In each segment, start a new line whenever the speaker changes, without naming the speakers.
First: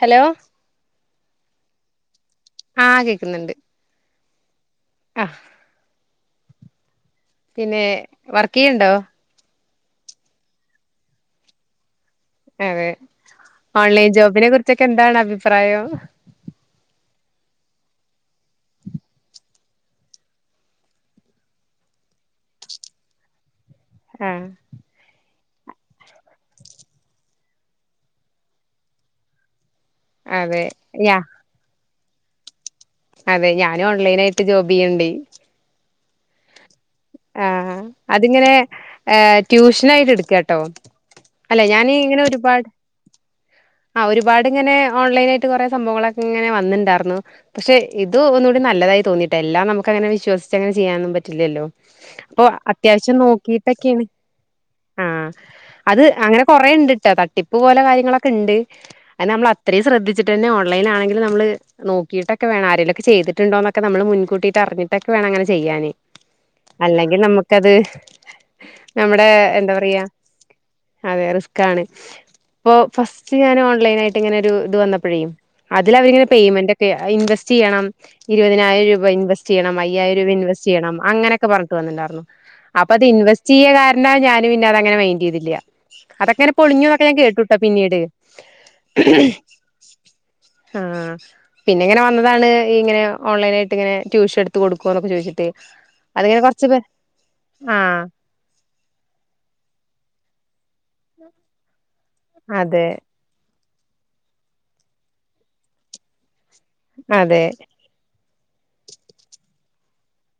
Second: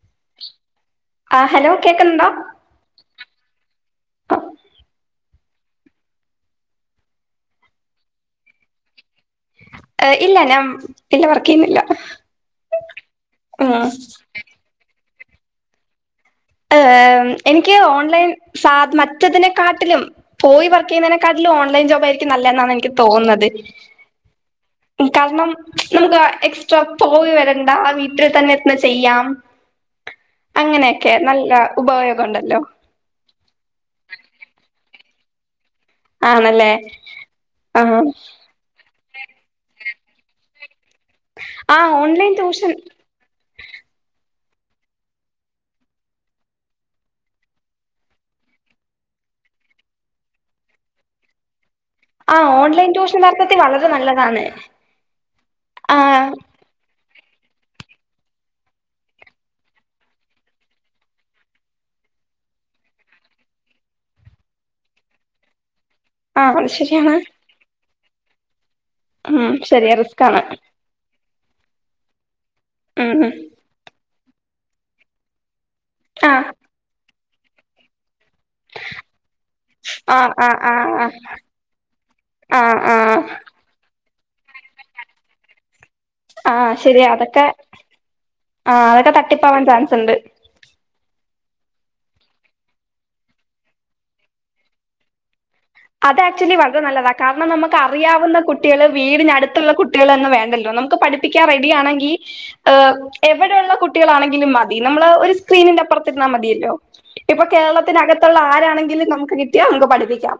Hello
ആ hello കേക്കുന്നുണ്ടോ
ആ കേക്കുന്ന്ണ്ട് ആഹ് പിന്നെ വർക്ക് യ്യ്ണ്ടോ
ഇല്ല ഞാൻ ഇല്ല വർക്ക് ചെയ്യുന്നില്ല
അതെ
ഉം
ഓൺലൈൻ ജോബിനെ കുറിച്ചൊക്കെ എന്താണ് അഭി പ്രായം
എഹ് എനിക്ക് ഓൺലൈൻ സദ മറ്റതിനെക്കാട്ടിലും പോയി വർക്കെയ്യുന്നതിനെക്കാട്ടിലും ഓൺലൈൻ ജോബായിരിക്കും നല്ലെന്നാണ് എനിക്ക് തോന്നുന്നത്
ആഹ്
കാരണം നമുക്ക് എക്സ്ട്രാ പോയി വരണ്ടാ വീട്ടിൽ ഇരുന്ന് ചെയ്യാം
അതെ
ക്കെ
യാ
നല്ല ഉപയോഗണ്ടല്ലോ
വീണ്ടി
ആണല്ലേ
ആഹ് അതിങ്ങനെ ഏഹ് ട്യൂഷനായിട്ട് എടുക്കാട്ടോ അല്ലെ
ആ
ഞാനെ ഇങ്ങനെ
ഓൺലൈൻ
ഒരുപാട്
ട്യൂഷൻ
ആ ഒരു ഒരുപാടിങ്ങനെ ഓൺലൈനായിട്ട് കൊറേ സംഭവങ്ങളൊക്കെ ഇങ്ങനെ വന്നണ്ടായിരുന്നു പക്ഷെ ഇത് ഒന്നൂടി നല്ലതായി തോന്നിയിട്ടാ എല്ലാം നമുക്ക്ങ്ങനെ വിശ്വസിച്ചങ്ങനെ ചെയ്യാനൊന്നും പറ്റില്ലല്ലോ
ആ
അപ്പൊ
ഓൺലൈൻ
അത്യാവശ്യം
ട്യൂഷൻ യഥാർത്ഥത്തിൽ വളരെ
നോക്കിട്ടെക്കെയാണ്
നല്ലതാണ്
ആഹ്
ആ
അത് അങ്ങനെ കൊറേ ഇണ്ട്ട്ടാ ത തട്ടിപ്പ് പോലെ ക്യാര്യങ്ങളൊക്കെ ഇണ്ട് അത് നമ്മള് അത്രയും ശ്രദ്ധിച്ചിട്ടന്നെ ഓൺലൈൻ ആണെങ്കിലും നമ്മള് നോക്കിയിട്ടൊക്കെ വേണം ആരെങ്കിലൊക്കെ ചെയ്തിട്ടുണ്ടോന്നൊക്കെ നമ്മള് മുൻകൂട്ടിട്ട് അറിഞ്ഞിട്ടൊക്കെ വേണം അങ്ങനെ ചെയ്യാന്.
ആ അത് ശരിയാണ്
അല്ലെങ്കി നമുക്കത് നമ്മുടെ
ഉം
എന്താ
ശരിയാ
പറയാ
റിസ്ക് ആണ്
അതെ റിസ്- കാണ് ഇപ്പൊ
ഉം ഉം
ഫസ്റ്റ് ഞാൻ ഓൺലൈൻ ആയിട്ട് ഇങ്ങനെ ഒരു ഇത് വന്നപ്പഴേ അതില്ല് അവര്
ആഹ്
പേ്മെന്റക്കേ ഇൻവസ്റ്റ്- ചെയ്യണം ഇരുവതിനായിരം രൂപ ഇൻവെറ്റ് ചെയ്യണം അയ്യായിരം രൂപ
ആഹ് ആഹ്
ഇൻവെസ്റ്റ്
ആഹ്
ചെയ്യണം അങ്ങന- വർക്ക് വന്നണ്ടോരുന്നു
ആഹ്
അപ്പം അത്
ആഹ്
ഇൻവസ്റ്റ് ചെയ്യക്കാര [unintelligible] എന്നാ ഞാനും പിന്ന അങ്ങനെ മൈൻഡ് ചെയതില്ല
ആ ശരിയാ അതൊക്കെ ആ അതൊക്കെ തട്ടിപ്പാവാൻ ചാൻസ് ഉണ്ട്
ആ പിന്നിങ്ങനെ വന്നതാണ് ഇങ്ങനെ ഓൺലൈനായിട്ട് ഇങ്ങനെ ട്യൂഷൻ എടുത്ത് കൊടുക്കുവോ എന്നൊക്കെ ചോദിച്ചിട്ട്
അത്
അതിങ്ങനെ
ആക്ച്വലി
കൊറച്ച് പേ
വളരെ നല്ലതാ കാരണം നമുക്ക്
ആഹ്
അറിയാവുന്ന കുട്ടികള് വീടിനടുത്തുള്ള കുട്ടികളൊന്നും വേണ്ടല്ലോ നമു ഇപ്പോ പഠിപ്പിക്കാൻ റെഡിയാണെങ്കിൽ ആ
അതെ
എവ ടുള്ള കുട്ടികളാണെങ്കിലും മതി നമ്മള് ഒരു സ്ക്രീനിന്റെ അപ്പുറത്തിരുന്നാൽ മതി യല്ലോ
അതെ
ഇപ്പൊ കേരളത്തിനക ത്തുള്ള ആരാണെങ്കിലും നമുക്ക് കിട്ടിയാ നമുക്ക് പഠിപ്പിക്കാം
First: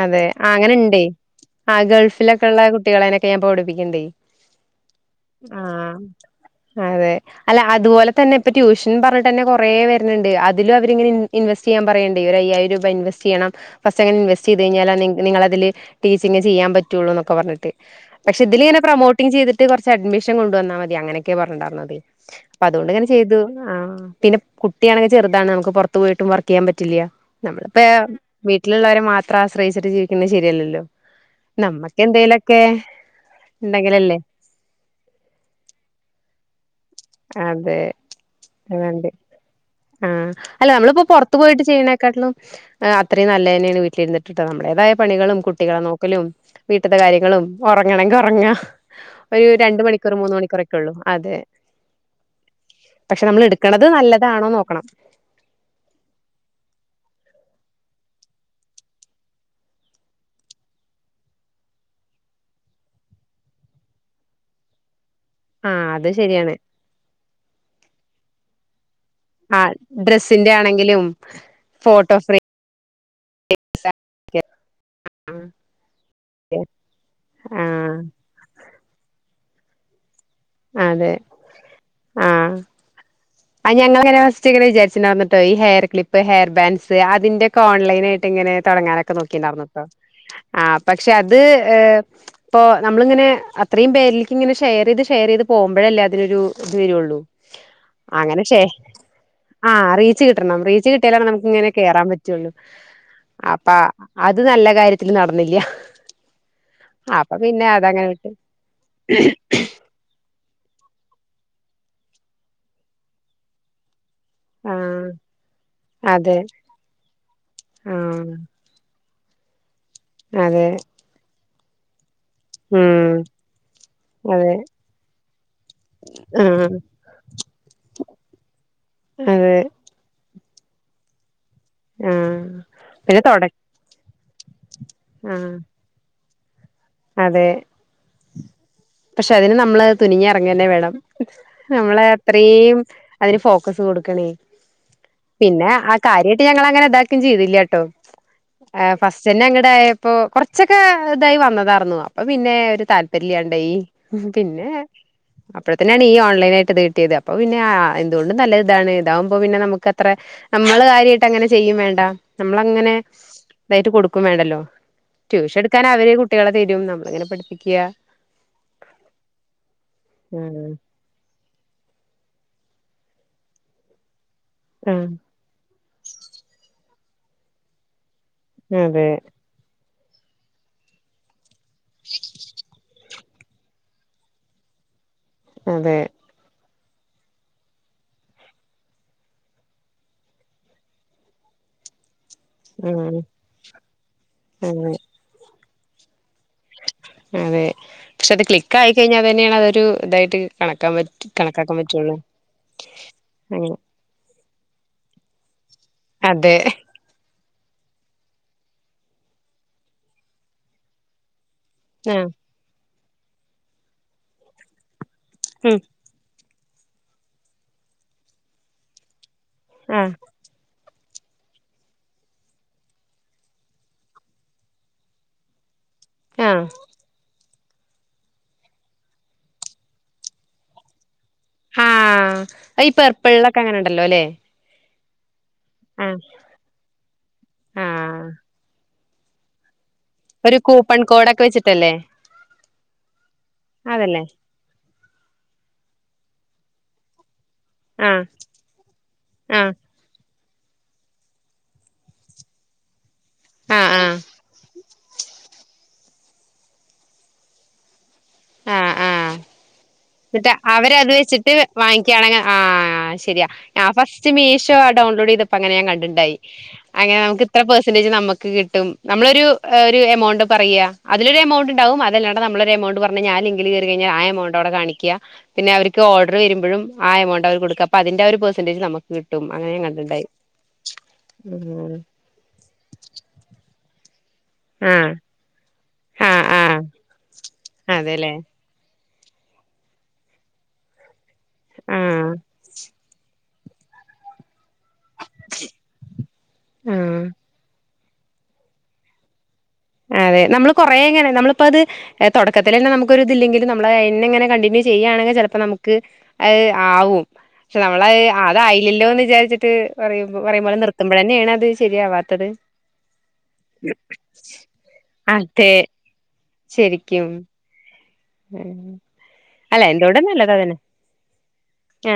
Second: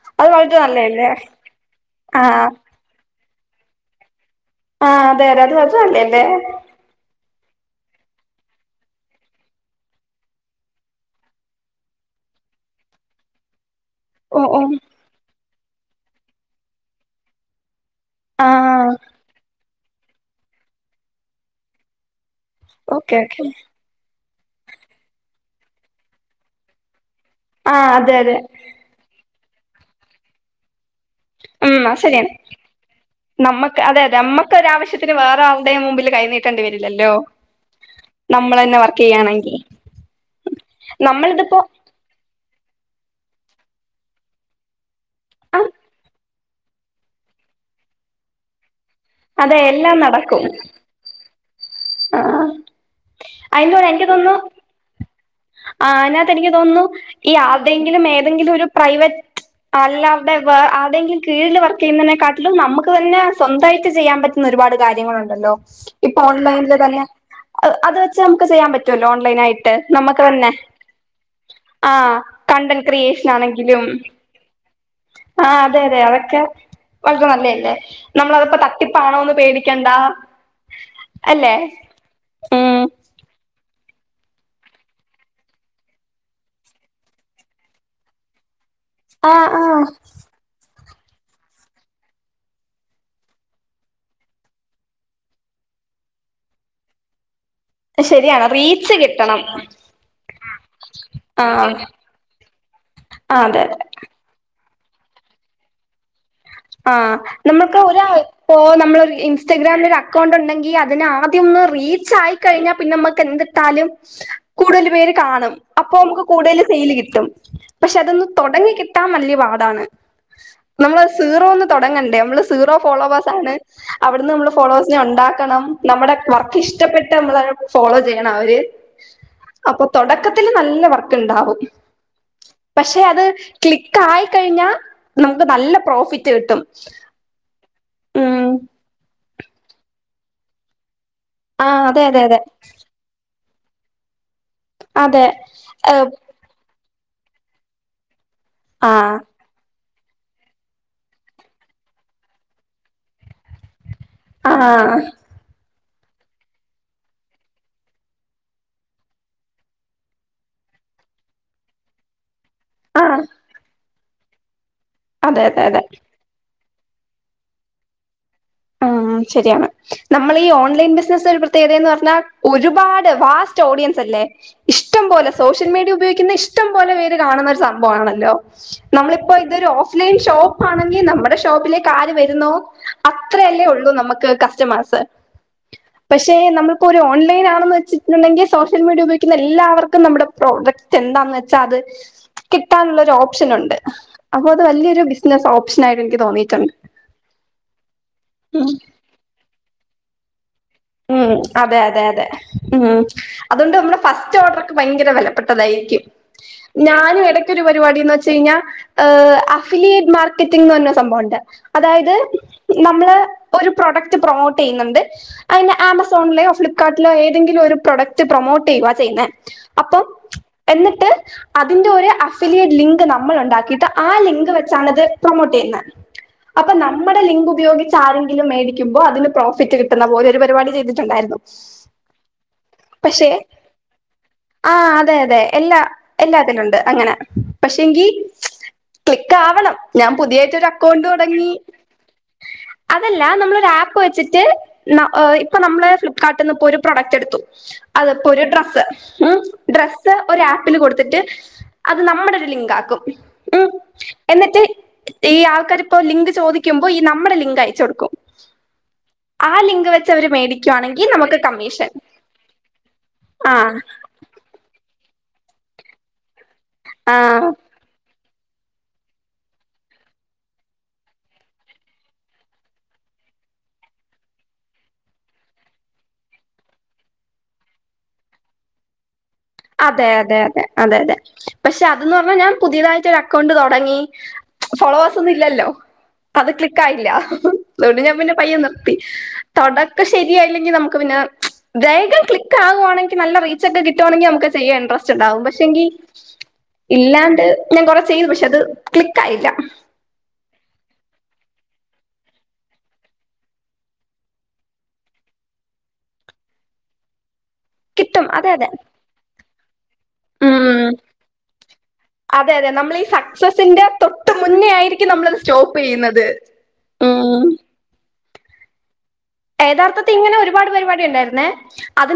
അതേ
അത്
ആ
വളരെ
അങ്ങനെയുണ്ടേ
നല്ലയല്ലേ
ആ ഗൾഫിലൊക്കെ ഉള്ള കുട്ടികളെനെയൊക്കെ ഞാൻ ഇപ്പ പടിപ്പിക്കണുണ്ടേ
ആ അതെ അത് [unintelligible] എന്റെ
അതെ അല്ല അതുപോലെ തന്നെ ഇപ്പൊ ട്യൂഷൻ പറഞ്ഞിട്ട് തന്നെ കൊറേ വരണുണ്ട് അതില് അവരിങ്ങനെ ഇൻവെസ്റ്റ് ചെയ്യാൻ പറയണുണ്ടേ ഒരു അയ്യായിരം രൂപ ഇൻവെസ്റ്റ് ചെയ്യണം ഫസ്റ്റ് അങ്ങനെ
ഓഹ്
ചെയ്ത്
ഓഹ്
കഴിഞ്ഞാൽ നിങ്ങ നിങ്ങളതില് ടീച്ചിങ്ങ് ചെയ്യാൻ പറ്റുവുള്ളൂ എന്നൊക്കെ പറഞ്ഞിട്ട് പക്ഷെ ഇതില് ഇങ്ങനെ
ആഹ്
പ്രൊമോട്ടിങ് ചെയ്തി ട്ട് കൊറച്ച് അഡ്മിഷൻ കൊണ്ടുന്നാ മതി അങ്ങനെയൊക്കെ പറഞ്ഞിട്ടുണ്ടായിരുന്നത് അപ്പൊ അതുകൊണ്ട് ഇങ്ങനെ
ഓക്കെ
ചെയ്തു
ഓക്കെ
ആ പിന്നെ കുട്ടിയാണങ്കിൽ ചെറുതാണ് നമുക്ക് പുറത്ത് പോയിട്ടും വർക്ക് ചെയ്യാൻ പറ്റില്ല നമ്മളിപ്പ
ആഹ് അതെ അതെ
വീട്ടിലുള്ളവരെ മാ അത്ര ആശ്രയിച്ചിട്ട് ജീവിക്കുന്നത് ശരിയല്ലല്ലോ
ഉമ് അത്
നമ്മക്ക്
ശരിയാണ്
എന്തേലൊക്കെ
നമ്മക്ക് അതെ അതെ
ഉണ്ടെങ്കിലല്ലേ
നമ്മക്ക് ഒരാവശ്യത്തിന് വേറെ ആളുടെയും മുമ്പില് കൈ നീട്ടേണ്ടി വരില്ലല്ലേ
അതെ അതാണ്ട്
ചെയ്യാണെങ്കി
ആഹ് അല്ല നമ്മളിപ്പോ പോറത്തു
നമ്മളിതിപ്പോ
പോയിട്ട് ചെയ്യണേക്കാട്ടിലും അത്രയും നല്ല തന്നെയാണ് വീട്ടില്ല് ഇുരുന്നിട്ടണ്ട് നമ്മള അതായത് പണികളും
ആ
കുട്ടികളെ നോക്കലും വീട്ടത്തെ കാര്യങ്ങളും ഉറങ്ങണെങ്കിൽ ഉറങ്ങ ഒരു
അതെ
രണ്ട
എല്ലാം
മണിക്കൂർ മൂന്ന് മണിക്കൂറൊക്കെ ഉള്ളു അതെ
ആഹ്
പക്ഷെ നമ്മൾ
അയിന്
എടുക്കണത്
എനിക്ക് തോന്ന്ണൂ
നല്ലതാണോ നോക്കണം
ആ അതിനകത്ത് എനിക്ക് തോന്നുന്നു ഈ ആരുടെയെങ്കിലും ഏതെങ്കിലും ഒരു പ്രൈവറ്റ് അല്ലാരുടെ ആരുടെയെങ്കിലും കീഴിൽ വർക്ക് ചെയ്യുന്നതിനെക്കാട്ടിലും നമുക്ക് തന്നെ സ്വന്തമായിട്ട് ചെയ്യാൻ പറ്റുന്ന ഒരുപാട് കാര്യങ്ങളുണ്ട് ഒണ്ടല്ലോ
ആഹ് അത്
ഇപ്പൊ
ശരിയാണ്
ഓൺലൈൻ അ അത് വെച്ച് നമുക്ക് ചെയ്യാൻ പറ്റും ഓൺലൈൻ
ആഹ്
ആയിട്ട് നമുക്ക് തന്നെ
ഡ്രസ്സിന്റെ ആണെങ്കിലും
ആ
ഫോട്ടോ
കണ്ടന്റ്ക്രിയേഷൻ ആണെങ്കിലും
ഫ്രെയിം
ആഹ് അതെയതെ അതൊക്കെ നല്ലതല്ലേ
ആഹ്
നമ്മളൊക്കെ തട്ടിപ്പ് ആണോ എന്ന് പേടി [unintelligible]
അതെ ആഹ്
ഉം
ഞങ്ങൾ ഇങ്ങനെ ഫസ്റ്റ് ഇങ്ങനെ വിചാരിച്ചുട്ടുണ്ട് ഈ ഹെയർ ക്ലിപ്പ് ഹെയർ ബാൻസ് അതിന്റെ ഒക്കെ ഓൺലൈനായിട്ട് ഇങ്ങനെ തൊടങ്ങനൊക്കെ
ആഹ്
നോക്കിട്ടുണ്ടായിന്ട്ടോ
ആഹ്
ആ പക്ഷെ അത് ഏ ഇപ്പൊ നമ്മളിങ്ങനെ അത്രയും പേരിലേക്ക് ഇങ്ങനെ ഷെയർ ചെയ്ത് ഷെയർ ചെയ്ത് പോമ്പഴല്ലേ അതിനൊരു ഇത് വരുള്ളു
ശരിയാണ്
അങ്ങനെക്ഷേ
റീച്ച് കിട്ടണം
ആ റീച്ച് കിട്ടണം റീച്ച് കിട്ടിയാല നമുക്ക് ഇങ്ങനെ
ആഹ്
കേറാൻ പറ്റുള്ളൂ
ആഹ് അതെ
അപ്പ
അതെ
അത് നല്ല കാര്യത്തില് നടന്നില്ല്യാ
ആ നമ്മുക്ക് ഒരാൾ ഇപ്പോ നമ്മളൊരു ഇൻസ്റ്റഗ്രാമിൽ ഒരു അക്കൗണ്ട് ഉണ്ടെങ്കി ല് അതിനാദ്യം ഒന്ന് റീച്ച് ആയി കഴിഞ്ഞാ പിന്നെ നമ്മക്ക് എന്തിട്ടാലും കൂടുതൽ
ആഹ്
പേര് കാണും അപ്പോ നമുക്ക്
അതെ
കൂടുതൽ സെയില് കിട്ടും പക്ഷെ അതൊന്ന്
ആഹ്
തുടങ്ങി കി കിട്ടാൻ വലിയ പാടാണ്
അതെ
നമ്മള് [unintelligible] തൊടങ്ങണ്ടേ നമ്മള് സിറോ
ഉം
ഫോളോവേയ്‌സ് ആണ് അവിടുന്നു നമ്മള്
അതെ
ഫോളോയ്സിനെ ഒണ്ടാക്കണം നമ്മുടെ വർക്ക്‌
ആഹ്
ഇഷ്ടപ്പെട്ടാ നമ്മള് ഫോളോ ചെയ്യണം അവര്
അതെ
അപ്പൊ തുടക്ക ത്തിൽ നല്ല വർക്ക് ഇണ്ടാവും
ആഹ്
പക്ഷെ
പിന്നെ
അത്
തൊട
ക്ലിക്കായി കഴിഞ്ഞോ കഴി- നമുക്ക്
ആഹ്
നല്ല- [unintelligible]
അതെ
ഉം
പക്ഷെ അതിന് നമ്മള് തുനിഞ്ഞ് എറങ്ങന്നെ വേണം
ആ അതെ
നമ്മള്
അതെ അതെ
അത്രേം അതിന് ഫോ [unintelligible]
അതെ
പിന്നെ ആ കാര്യമായിട്ട് ഞങ്ങള് അങ്ങനെ ഇണ്ട- പിൻ ചെയ്തില്ലട്ടോ ആ ഫസ്റ്റ് തന്നെ അങ്ങട് ആയാ അപ്പൊ കുറച്ചൊക്കെ ഇതായി വന്നതാ [unintelligible] അപ്പൊ പിന്നെ ഒരു താല്പര്യല്ലാണ്ടായി
ആ
പിന്നെ അപ്പ തന്നാണ് ഈ ഓൺലൈൻ ആയിട്ട് ഇത് കിട്ടിയത് അപ്പൊ പിന്നെ ആ എന്തുകൊണ്ടും നല്ലത് ഇതാണ് ഇതാകുമ്പോ നമുക്ക് അത്ര നമ്മൾ കാര്യയിട്ട് അങ്ങനെ ചെയ്യും വേണ്ട നമ്മളങ്ങനെ
ആ
ഇതായിട്ട് കൊടുക്കും ക്കും വേണ്ടല്ലോ
അതെ
ട്യൂഷൻ
അതെ അതെ
എടുക്കാൻ അവര് കുട്ടികളെ തരും നമ്മളിങ്ങനെ പഠിപ്പിക്കുക
ആ ശരിയാണ് നമ്മളീ ഓൺലൈൻ ബിസിനസ് ഒരു പ്രത്യേകത എന്ന് പറഞ്ഞ ഒരുപാട് വാസ്റ്റ് ഓഡിയൻസ് അല്ലേ ഇഷ്ടം
ഉം
പോലെ സോഷ്യൽ മീഡിയ ഉപയോഗിക്കുന്ന ഇഷ്ടം പോലെ കാണുന്ന ഒരു സംഭവം ആണല്ലോ
അതെ
നമ്മളിപ്പോ ഇതൊരു ഓ ലൈൻ ഷോപ്പ് ആണെങ്കിൽ നമ്മടെ ഷോപ്പിലേക്ക് ആര് വര്ന്നോ അത്രെയല്ലേ ഒള്ളൂ നമ്ക്ക് കസ്റ്റമേഴ്സ്
അതെ
പഷേ നമ്മൾ പ്പൊ ഒരു ഓൺലൈനാണെന്ന് വെച്ച്ട്ട്ണ്ടെങ്കിൽ സോഷ്യൽ മീഡിയ ഉപയോഗിക്ക്ന്ന എല്ലാവർക്കും നമ്മ്ടെ പ്രോഡക്റ്റ് എന്താന്ന് വെച്ചാ അത് കിട്ടാൻള്ള ഒര്
ഉം
ഓപ്ഷനുണ്ട് അപ്പോ അത്
അതെ
വല്യൊരു ബിസിനസ് ഓ പ്ഷനായിട്ടെനിക്ക് തോന്നി
അതെ ക്ഷെ അത്
ഉം
ക്ലിക്കായികയ്ഞ്ഞാ അതന്നേണതൊരു ദ ട്ട്
ഉം അതെ അതെ അതെ ഉം അതൊണ്ട്
അങ്ങനെ
നമ്മളെ ഫസ്റ്റ് ഓർഡർ ഭയങ്കര വെലപ്പെട്ടതായി
അതെ
ഞാനും ഇടക്ക് ക്ക് ഒരു പരിപാടിന്ന് വെച്ച് കഴിഞ്ഞാൽ അഫിലിയേറ്റ് മാർക്കറ്റിംങ്ങ് എന്നുപറഞ്ഞ ഒരു സംഭവം മുണ്ട് അതായത്
ആ
ന നമ്മള് ഒരു പ്രൊഡക്ട് പ്രൊമോട്ട് ചെയ്യുന്നുണ്ട്. അതിന്
ഉം
ആമസോണിലേയോ? ഫ്ലിപ്കാർട്ടില ഏതെിങ്കില് ഒരു പ്രൊഡക്ട് പ്രൊമോട്ട് ചെയ്യുവ ചെയ്യുന്നേ
ആ
അപ്പം എന്നിട്ട് അതിന്റെ ഒരു അഫിലിയേറ്റ് ലിങ്ക് നമ്മൾ ഉണ്ടാക്കിയിട്ട് ആ ലിങ്ക് വെച്ചാണത് പ്രൊമോട്ട് ചെയ്യുന്നത്
ആ
അപ്പൊ നമ്മുടെ ലിങ്കും ഉപയോഗിച്ച് ആരെങ്കിലും മേടിക്കുമ്പോ അതിന് പ്രോഫിറ്റ് കിട്ടുന്ന പോലെ ഒരു പരിപാടി ചെയ്തിട്ടുണ്ടായിരുന്നു
ആഹ
പക്ഷെ
പെർപ്പിൾൊക്കെ അങ്ങനെ ഉണ്ടല്ലോ അല്ലെ
ആ അതെ അതെ എല്ലാ
ആ
എല്ലാത്തിനുണ്ട് അങ്ങനെ
ആ
പക്ഷെങ്കി ക്ലക്ക് ആവണം ഞാൻ
ഒരു
പുതിയായിട്ട്
കൂപ്പൺ
അക്കൗണ്ട്
കോഡൊക്കെ
തുടങ്ങി
വെച്ചിട്ടല്ലേ
അതല്ല നമ്മളൊ ഒരു ആപ്പ്
അതല്ലേ
വെച്ചിട്ട് ഇപ്പ നമ്മള് ഫ്ലിപ്കാട്ടിൽന്ന് ഇപ്പോ ഒരു പ്രോഡക്ട് എടു
ആ
അതപ്പോ ഒരു ഡ്രസ്സ് ഉം
ആ
ഡ്രസ്സ് ഒരാ പ്പന് കൊടുത്തിട്ട് അത് നമ്മുടെത് ലിങ്കാക്കും.
ആ ആ
ഈ ആൾക്കാരിപ്പോ ലിങ്ക് ചോദിക്കുമ്പോ ഈ നമ്മുടെ ലിങ്ക് അയച്ച് കൊടുക്കും. ആ ലി
എന്നിട്ട് അവരത് വെച്ചിട്ട് വാങ്ങിക്കാണെങ്കിൽ ആ ശരിയാ
ആഹ്
ഫസ്റ്റ് മീഷോ ഡൗൺലോഡ് ചെയ്തപ്പോ അങ്ങനെ ഞാൻ കണ്ടിട്ടുണ്ടായി. അങ്ങനെ നമുക്ക്
ആഹ്
ഇത്ര പെർസെന്റേജ് നമുക് കിട്ടും നമ്മളൊരു എമൗണ്ട് പറയാ അതിലൊരു എമൗണ്ട് ണ്ടാകും അതല്ലാണ്ട് നമ്മളൊരു എമൗണ്ട് പറഞ്ഞു കഴിഞ്ഞാൽ ആ ലിങ്കിൽ കയറി കഴിഞ്ഞാൽ ആ എമൗണ്ട് അവിടെ കാണിക് കാ പിന്നെ അവർക്ക് ഓർഡർ വരുമ്പഴും ആ എമൗണ്ട് അവർ കൊടുക്കുക അപ്പോ അതിന്റെ ആ ഒരു പെർസന്റേജ് നമു
അതെ അതെ അതെ അതെ അതെ പക്ഷെ
ഉം
അതെന്ന് പറഞ്ഞാ ഞാൻ പുതിയതായിട്ട് ഒരു അക്കൗണ്ട് തുടങ്ങി
ആ
ഫോളോവെർസ് ഒന്നും ഇല്ലല്ലോ
ആ
അത്
ആ
ക്ലിക് ആയില്ല അതുകൊണ്ട് ഞാൻ
അതെല്ലേ
പിന്നെ പയ്യെ നിർത്തി. തുടക്കം ശരിയായില്ലെങ്കിൽ നമുക്ക് പിന്നെ
ആ
വേഗം ക്ലിക്ക് ആകുകവാണെങ്കിൽ നല്ല റേ ച്ചെക്കെ കട്ടുണെങ്ക നമക്ക് ചെയ ഇൻട്രസ്റ്റ് ണ്ടാവും പക്ഷെങ്ക
ആ
ഇല്ലാണ്ട് ഞാൻ ചെയ്യുന്നു പക്ഷെ അത് ക്ലിക്ക് ആയില്ല
അതെ നമ്മള് കുറെ എങ്ങനെ നമ്മളിപ്പോ അത് തുടക്കത്തി തന്നെ നമുക്ക് ഒരു ഇതില്ലെങ്കിലും നമ്മള്െ എങ്ങനെ കണ്ടിന്യൂ ചെയ്യയാണെങ്കിൽ ചിലപ്പോ നമുക്ക് ആവും പക്ഷെ നമ്മൾ
കിട്ടും അതെ അതെ
അതായില്ലല്ലോ എന്ന് വിചാരിച്ചിട്ട് പറ പറയുമ്പോലെ
ഉം
നിർത്തുമ്പോൾ തന്നെയാണ് അത് ശെരിയാവാത്തത്
അതെ അതെ നമ്മൾ ക്കും നമ്മളത് സ്റ്റോപ്പ് ചെയ്യുന്നത് ഉ
ശരിക്കും. ഉം അല്ല
യഥാർത്ഥത്തി
എന്തോണ്ടും
ഇങ്ങനെ
നല്ലത്
ഒരുപാട്
അതന്നെ.
പരിപാടി ഉണ്ടായിരുന്നേ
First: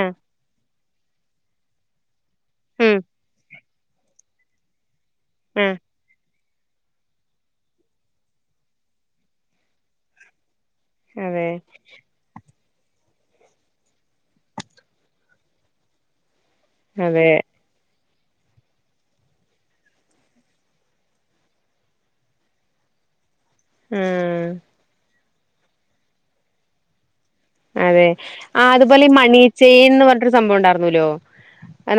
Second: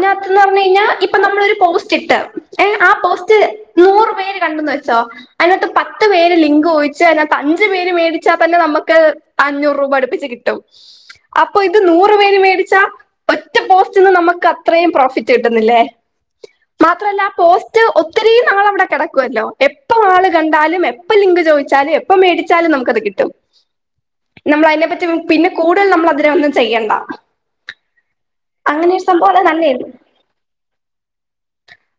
ആഹ്.
പറഞ്ഞു കഴിഞ്ഞാൽ ഇപ്പ നമ്മളരു പോസ്റ്റ് ഇട്ട് ഏ ആ
ആം
പോസ്റ്റ് നൂറ് പേര് കണ്ടന്ന് വ അതിനകത്ത്
ആഹ്.
പത്ത് പേര് ഊഹിച്ചേ അതിതാത്ത് അഞ്ച് പേര് മേടിച്ചാൽ തന്നെ നമക്ക് അഞ്ഞൂറ് രൂപ അടുപ്പിച്ച് കിട്ട് ടും
അതെ.
അപ്പൊ നൂറ് പേര് മേടി - - ച്ച ഒറ്റ പോസ്റ്റ്ന്ന് നമുക്ക് അത്രയും പ്രോഫിറ്റ് കിട്ടുന്നില്ലേ മാത്രല്ല
അതെ.
ആ പോസ്റ്റ് ഒ ഒത്തിരിയും നാൾ അവിടെ കിടക്കുവല്ലോ എപ്പ ആള് കണ്ടാലും എപ്പ ലിങ്ക് ചോദിച്ചാലും എപ്പ മേടിച്ചാലും നമുക്കത് കിട്ടും
ആഹ്.
നമ്മളതിനെ പറ്റി വു പിന്നെ കൂടുതൽ നമ്മൾ അതിനെ വന്ന് ചെയ്യണ്ട
അതെ ആഹ്
അങ്ങനെ ഒരു
അതുപോലെ ഈ
സംഭവം അത് നല്ലായിരുന്നു
മണീച്ചേയിന്ന് പറഞ്ഞട്ടൊരു സംഭവം ഉണ്ടായിരുനൂല്ലോ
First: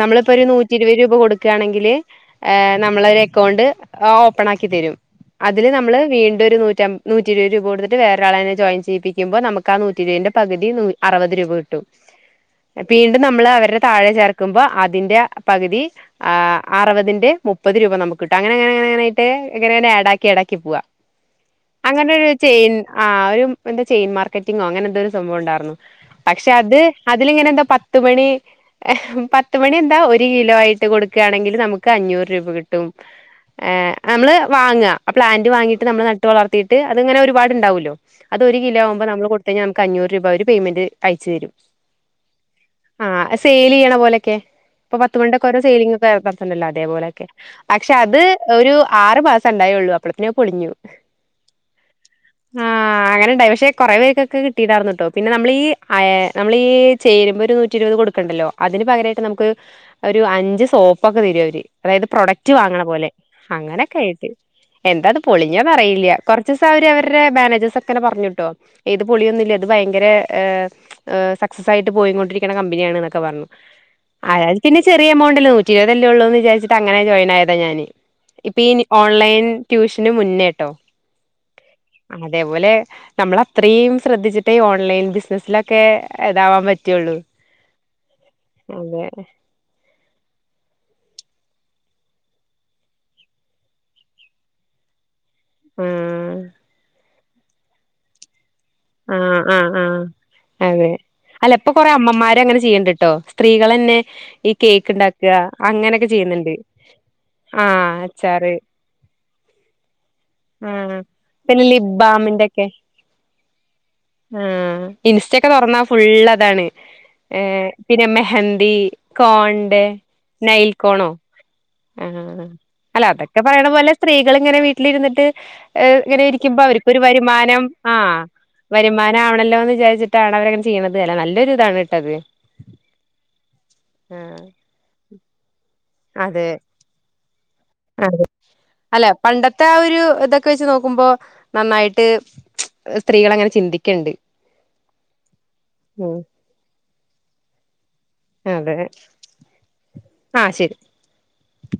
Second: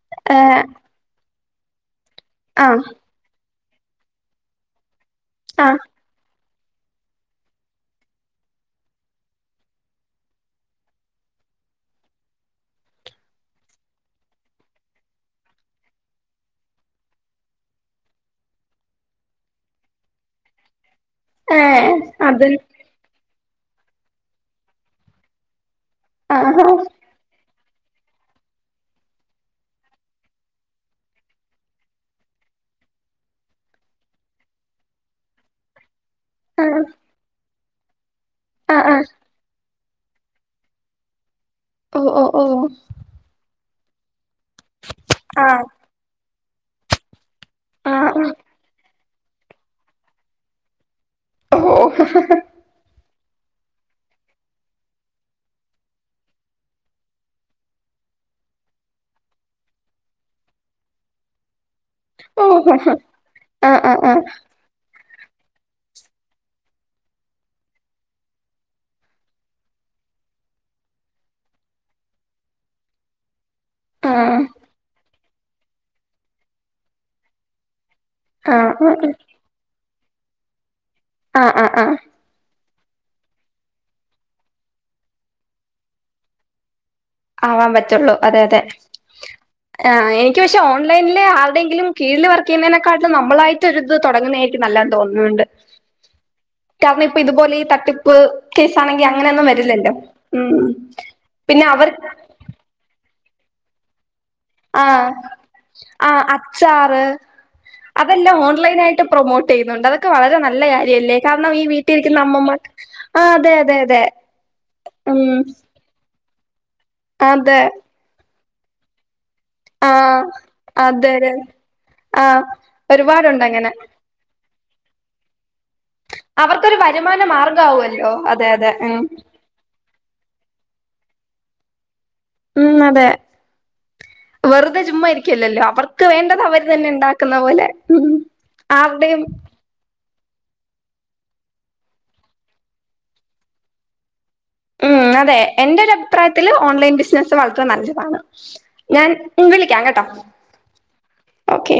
നമ്മളിപ്പൊ ഒരു
ഏഹ്
നൂറ്റി ഇരുപത് രൂപ കൊടുക്ക കൊടുക്കാണങ്കിൽ
ആഹ്
നമ്മള് അക്കൗണ്ട് ആഹ് ഓപ്പൺ ആക്കി തരും അതില്
ആഹ്
നമ്മള് വീണ്ടും നൂറ്റം നൂറ്റിരുപ രൂപടുതിട്ട് വേറെരാളെ അതി ജോയിൻ ചെയ്യിച്ചെയിപ്പിക്കുമ്പോ നമുക്ക് ആ നൂറ്റിരുപന്റെ പകുതി നൂ അറുപത് രൂപ കിട്ടും വീണ്ടും നമ്മള് അവരുടെ താഴെ ചേർക്കുമ്പോ അതിന്റെ പകുതി ആഹ് അറുപതിന്റെ മുപ്പത് രൂപ നമുക്ക് കിട്ടും അങ്ങനെ അങ്ങനായിട്ട് എങ്ങന ആഡാക്കി ആ ഡാക്കി പോവാ
ഏഹ്
അങ്ങനെരു
അത്
ചെയൻ ആഹ് ഒരു എന്തോ ചെയിൻ മാർക്കറ്റിങ്ങോ അങ്ങനെന്തോ ഒരു സംഭം ഉണ്ടാരുന്നു പക്ഷെ
ആഹ്
അത് അതിലിങ്ങനെ എന്നോ പത്ത്മണി എഹ് പത്ത്മണി എന്താ ഒരു കിലോ ആയിട്ട് കൊടുക്കയാണെങ്കിൽ നമുക്ക് അഞ്ഞൂറ് രൂപ കിട്ടും ണ്ടേ നമ്മള് വാങ്ങ നമ്മള് പ്ലാന്റ് വാങ്ങിട്ട് നമ്മൾ നട്ട് വളർത്തിയിട്ട്
ആഹ്
അതിങ്ങനെ ഒരുപാടുണ്ടാവുല്ല അത് ഒരു കിലോ
ആഹ് ആഹ്
ആക്മ്പോ നമ്മ കൊടുത്തഴി അഞ്ഞൂറ് രൂപ അവര് പേയ്മെന്റ് അയച്ച് തരും
ഓ ഓ ഓ
വീണ പോലൊക്കെ ഇപ്പ പത്ത് മണ്ടൊക്കെഓരോ സെലിങ്ങ ഒക്കെറാം ണ്ടല്ല അതേപോലൊക്കെ പക്ഷെ അത്
ആഹ്
ഒരു ആറു മാസം ഉണ്ടായേള്ളു അപ്പളത്തിനെ പൊളിഞ്ഞു
ഓഹ് ഓ
ണ്ടായി പക്ഷെ കുറെ പേർക്കൊക്കെ കിട്ടയിട്ടാർന്ന് കേട്ടോ പിന്നെ നമ്മളീ ആയ് നമ്മളി ചേരുമ്പോ ഒരു നൂറ്റി ഇരുപത് കൊടുക്കണ്ടല്ലോ അതിന് പകരമായിട്ട് നമുക്ക് ഒരു അഞ്ച് സോപ്പ ഒക്കെ തരവ് അവര് അതായത് പ്രൊഡക്റ്റ് വാങ്ങണ
ഓഹ്
പോലെ
ആഹ് ആഹ്
അങ്ങനെയൊക്കെ
ആഹ് ആഹ്
ആയിട്ട് എന്താ പൊളിഞ്ഞതറിയില്യ കുറച്ചിസം അവര് അവ ടെ മാനേജേഴ്സ് ഒക്കനെ പറഞ്ഞൂട്ടോ ഏത് പൊളിയൊന്നുല്ല അത് ഭയങ്കര സക്സസായിട്ട് പോയികൊണ്ടിരിക്കണ കമ്പനിയാണ് എന്നൊക്കെ പറഞ്ഞു അത് പിന്നെ ചെറിയ എമൗ നൂറ്റിരുപതല്ലേ ഉള്ളൂന്ന് വിചാരിചിട്ട് അങ്ങനെ ജോയിൻ ആയതാ ഞാന് ഇപ്പ
ആഹ്
ഓൺലൈൻ ട്യൂഷ തിന് മുന്നേട്ടോ
ആ ആ
അതേപൊലെ നമ്മള അത്രയും ശ്രദ്ധിച്ചിട്ട് ഈ ഓൺലൈൻ ബിസിനസിലക്കെ ഇതാവാൻ പറ്റ
ആവാൻ പറ്റുള്ളൂ അതെ അതെ ആ എനി എനിക്ക് പക്ഷെ ഓൺലൈനിൽ ആരുടെയങ്കിലും കീഴിൽ വർക്ക് ചെയ്യുന്നതിനെക്കാട്ടും നമ്മളായിട്ടൊരിത് തുടങ്ങുന്നെരിക്കും എനിക്ക് നല്ലത തോന്നുന്നിണ്ട്
ആഹ്
കാറാ ഇതുപോലെ ഈ തട്ടിപ്പ് കേസാണെങ്കി
ആഹ്
അങ്ങനെയൊന്നും
ആഹ്
വരില്ലല്ലോ
ആഹ്
ഉം
അതെ അല്ല
പിന്നെ
ഇപ്പൊ
അവർ
കൊറേ അമ്മമാര് അങ്ങനെ ചെയ്യിണ്ടിട്ടോ സ്ത്രീകൾന്നെ
ആ ആ അച്ചാറ്
ആഹ്
അതെല്ലാം
അച്ചാറ്
ഓൺലൈൻ ആയിട്ട് പ്രൊമോട്ട് ചെയ്യുന്നുണ്ട് അതൊക്കെ വളരെ നല്ല
ആഹ്
കാര്യല്ലേ കാരണം ഈ വീട്ടിരിക്കുന്ന അമ്മമാർ ആ അതെ അതെ അതെ
ആ
ഉം
ഇൻസ്റ്റക്കെ തുറന്നാ ഫുള് താണ് ഏ
അതെ
പിന്നെ മെഹൻ ടി കോണ്ട്
ആ
നൈൽ കോണോ
അതെ അതെ
ആ അല്ല അതൊക്കെ
ഒരുപാടുണ്ട്
പറയണ
അങ്ങനെ
പോലെ സ്ത്രീകൾ ഇങ്ങനെ വീട്ടിലിരുന്നിട്ട് ഇങ്ങനെ ഇരിക്കുമ്പോ
അവർക്കൊരു
അവരിക്കൊരു
വരുമാന
വരുമാനം ആ
മാർഗാവുമല്ലോ അതെ അതെ ഉം
വരുമാനാവണല്ലോന്ന് വിചാര്ച്ച്ട്ടാണ് അവരങ്ങനെ ചെയ്യ്ന്നത് അല്ലാ നല്ലൊരു താണ് ട്ടത്
ഉം അതെ
ആഹ്
വെർതെ ചുമ്മാ ഇരിക്കല്ലല്ലോ അവർ ക്ക് വേണ്ടത്
അതെ
അവര് തന്നെ ഇണ്ടാക്കു ന്ന പോലെ ഉം
അതെ അല്ല
ആരുടെയും
പണ്ടത്തെ ആ ഒരു ണ്ട് ഇതൊക്കെ വെച്ച് നോക്കുമ്പോ നന്നായിട്ട് സ്ത്രീകൾ അങ്ങനെ ചിന്തിക്കണുണ്ട്
ഉം അതെ എന്റെ ഒരഭ്പ്രായത്ത്ല് ഓൺലൈൻ ബിസ് സ്നസ് മാത്രം നല്ല ഞാൻ വിളിക്കാം കേട്ടാെ
ആ ശരി
ഓക്കെ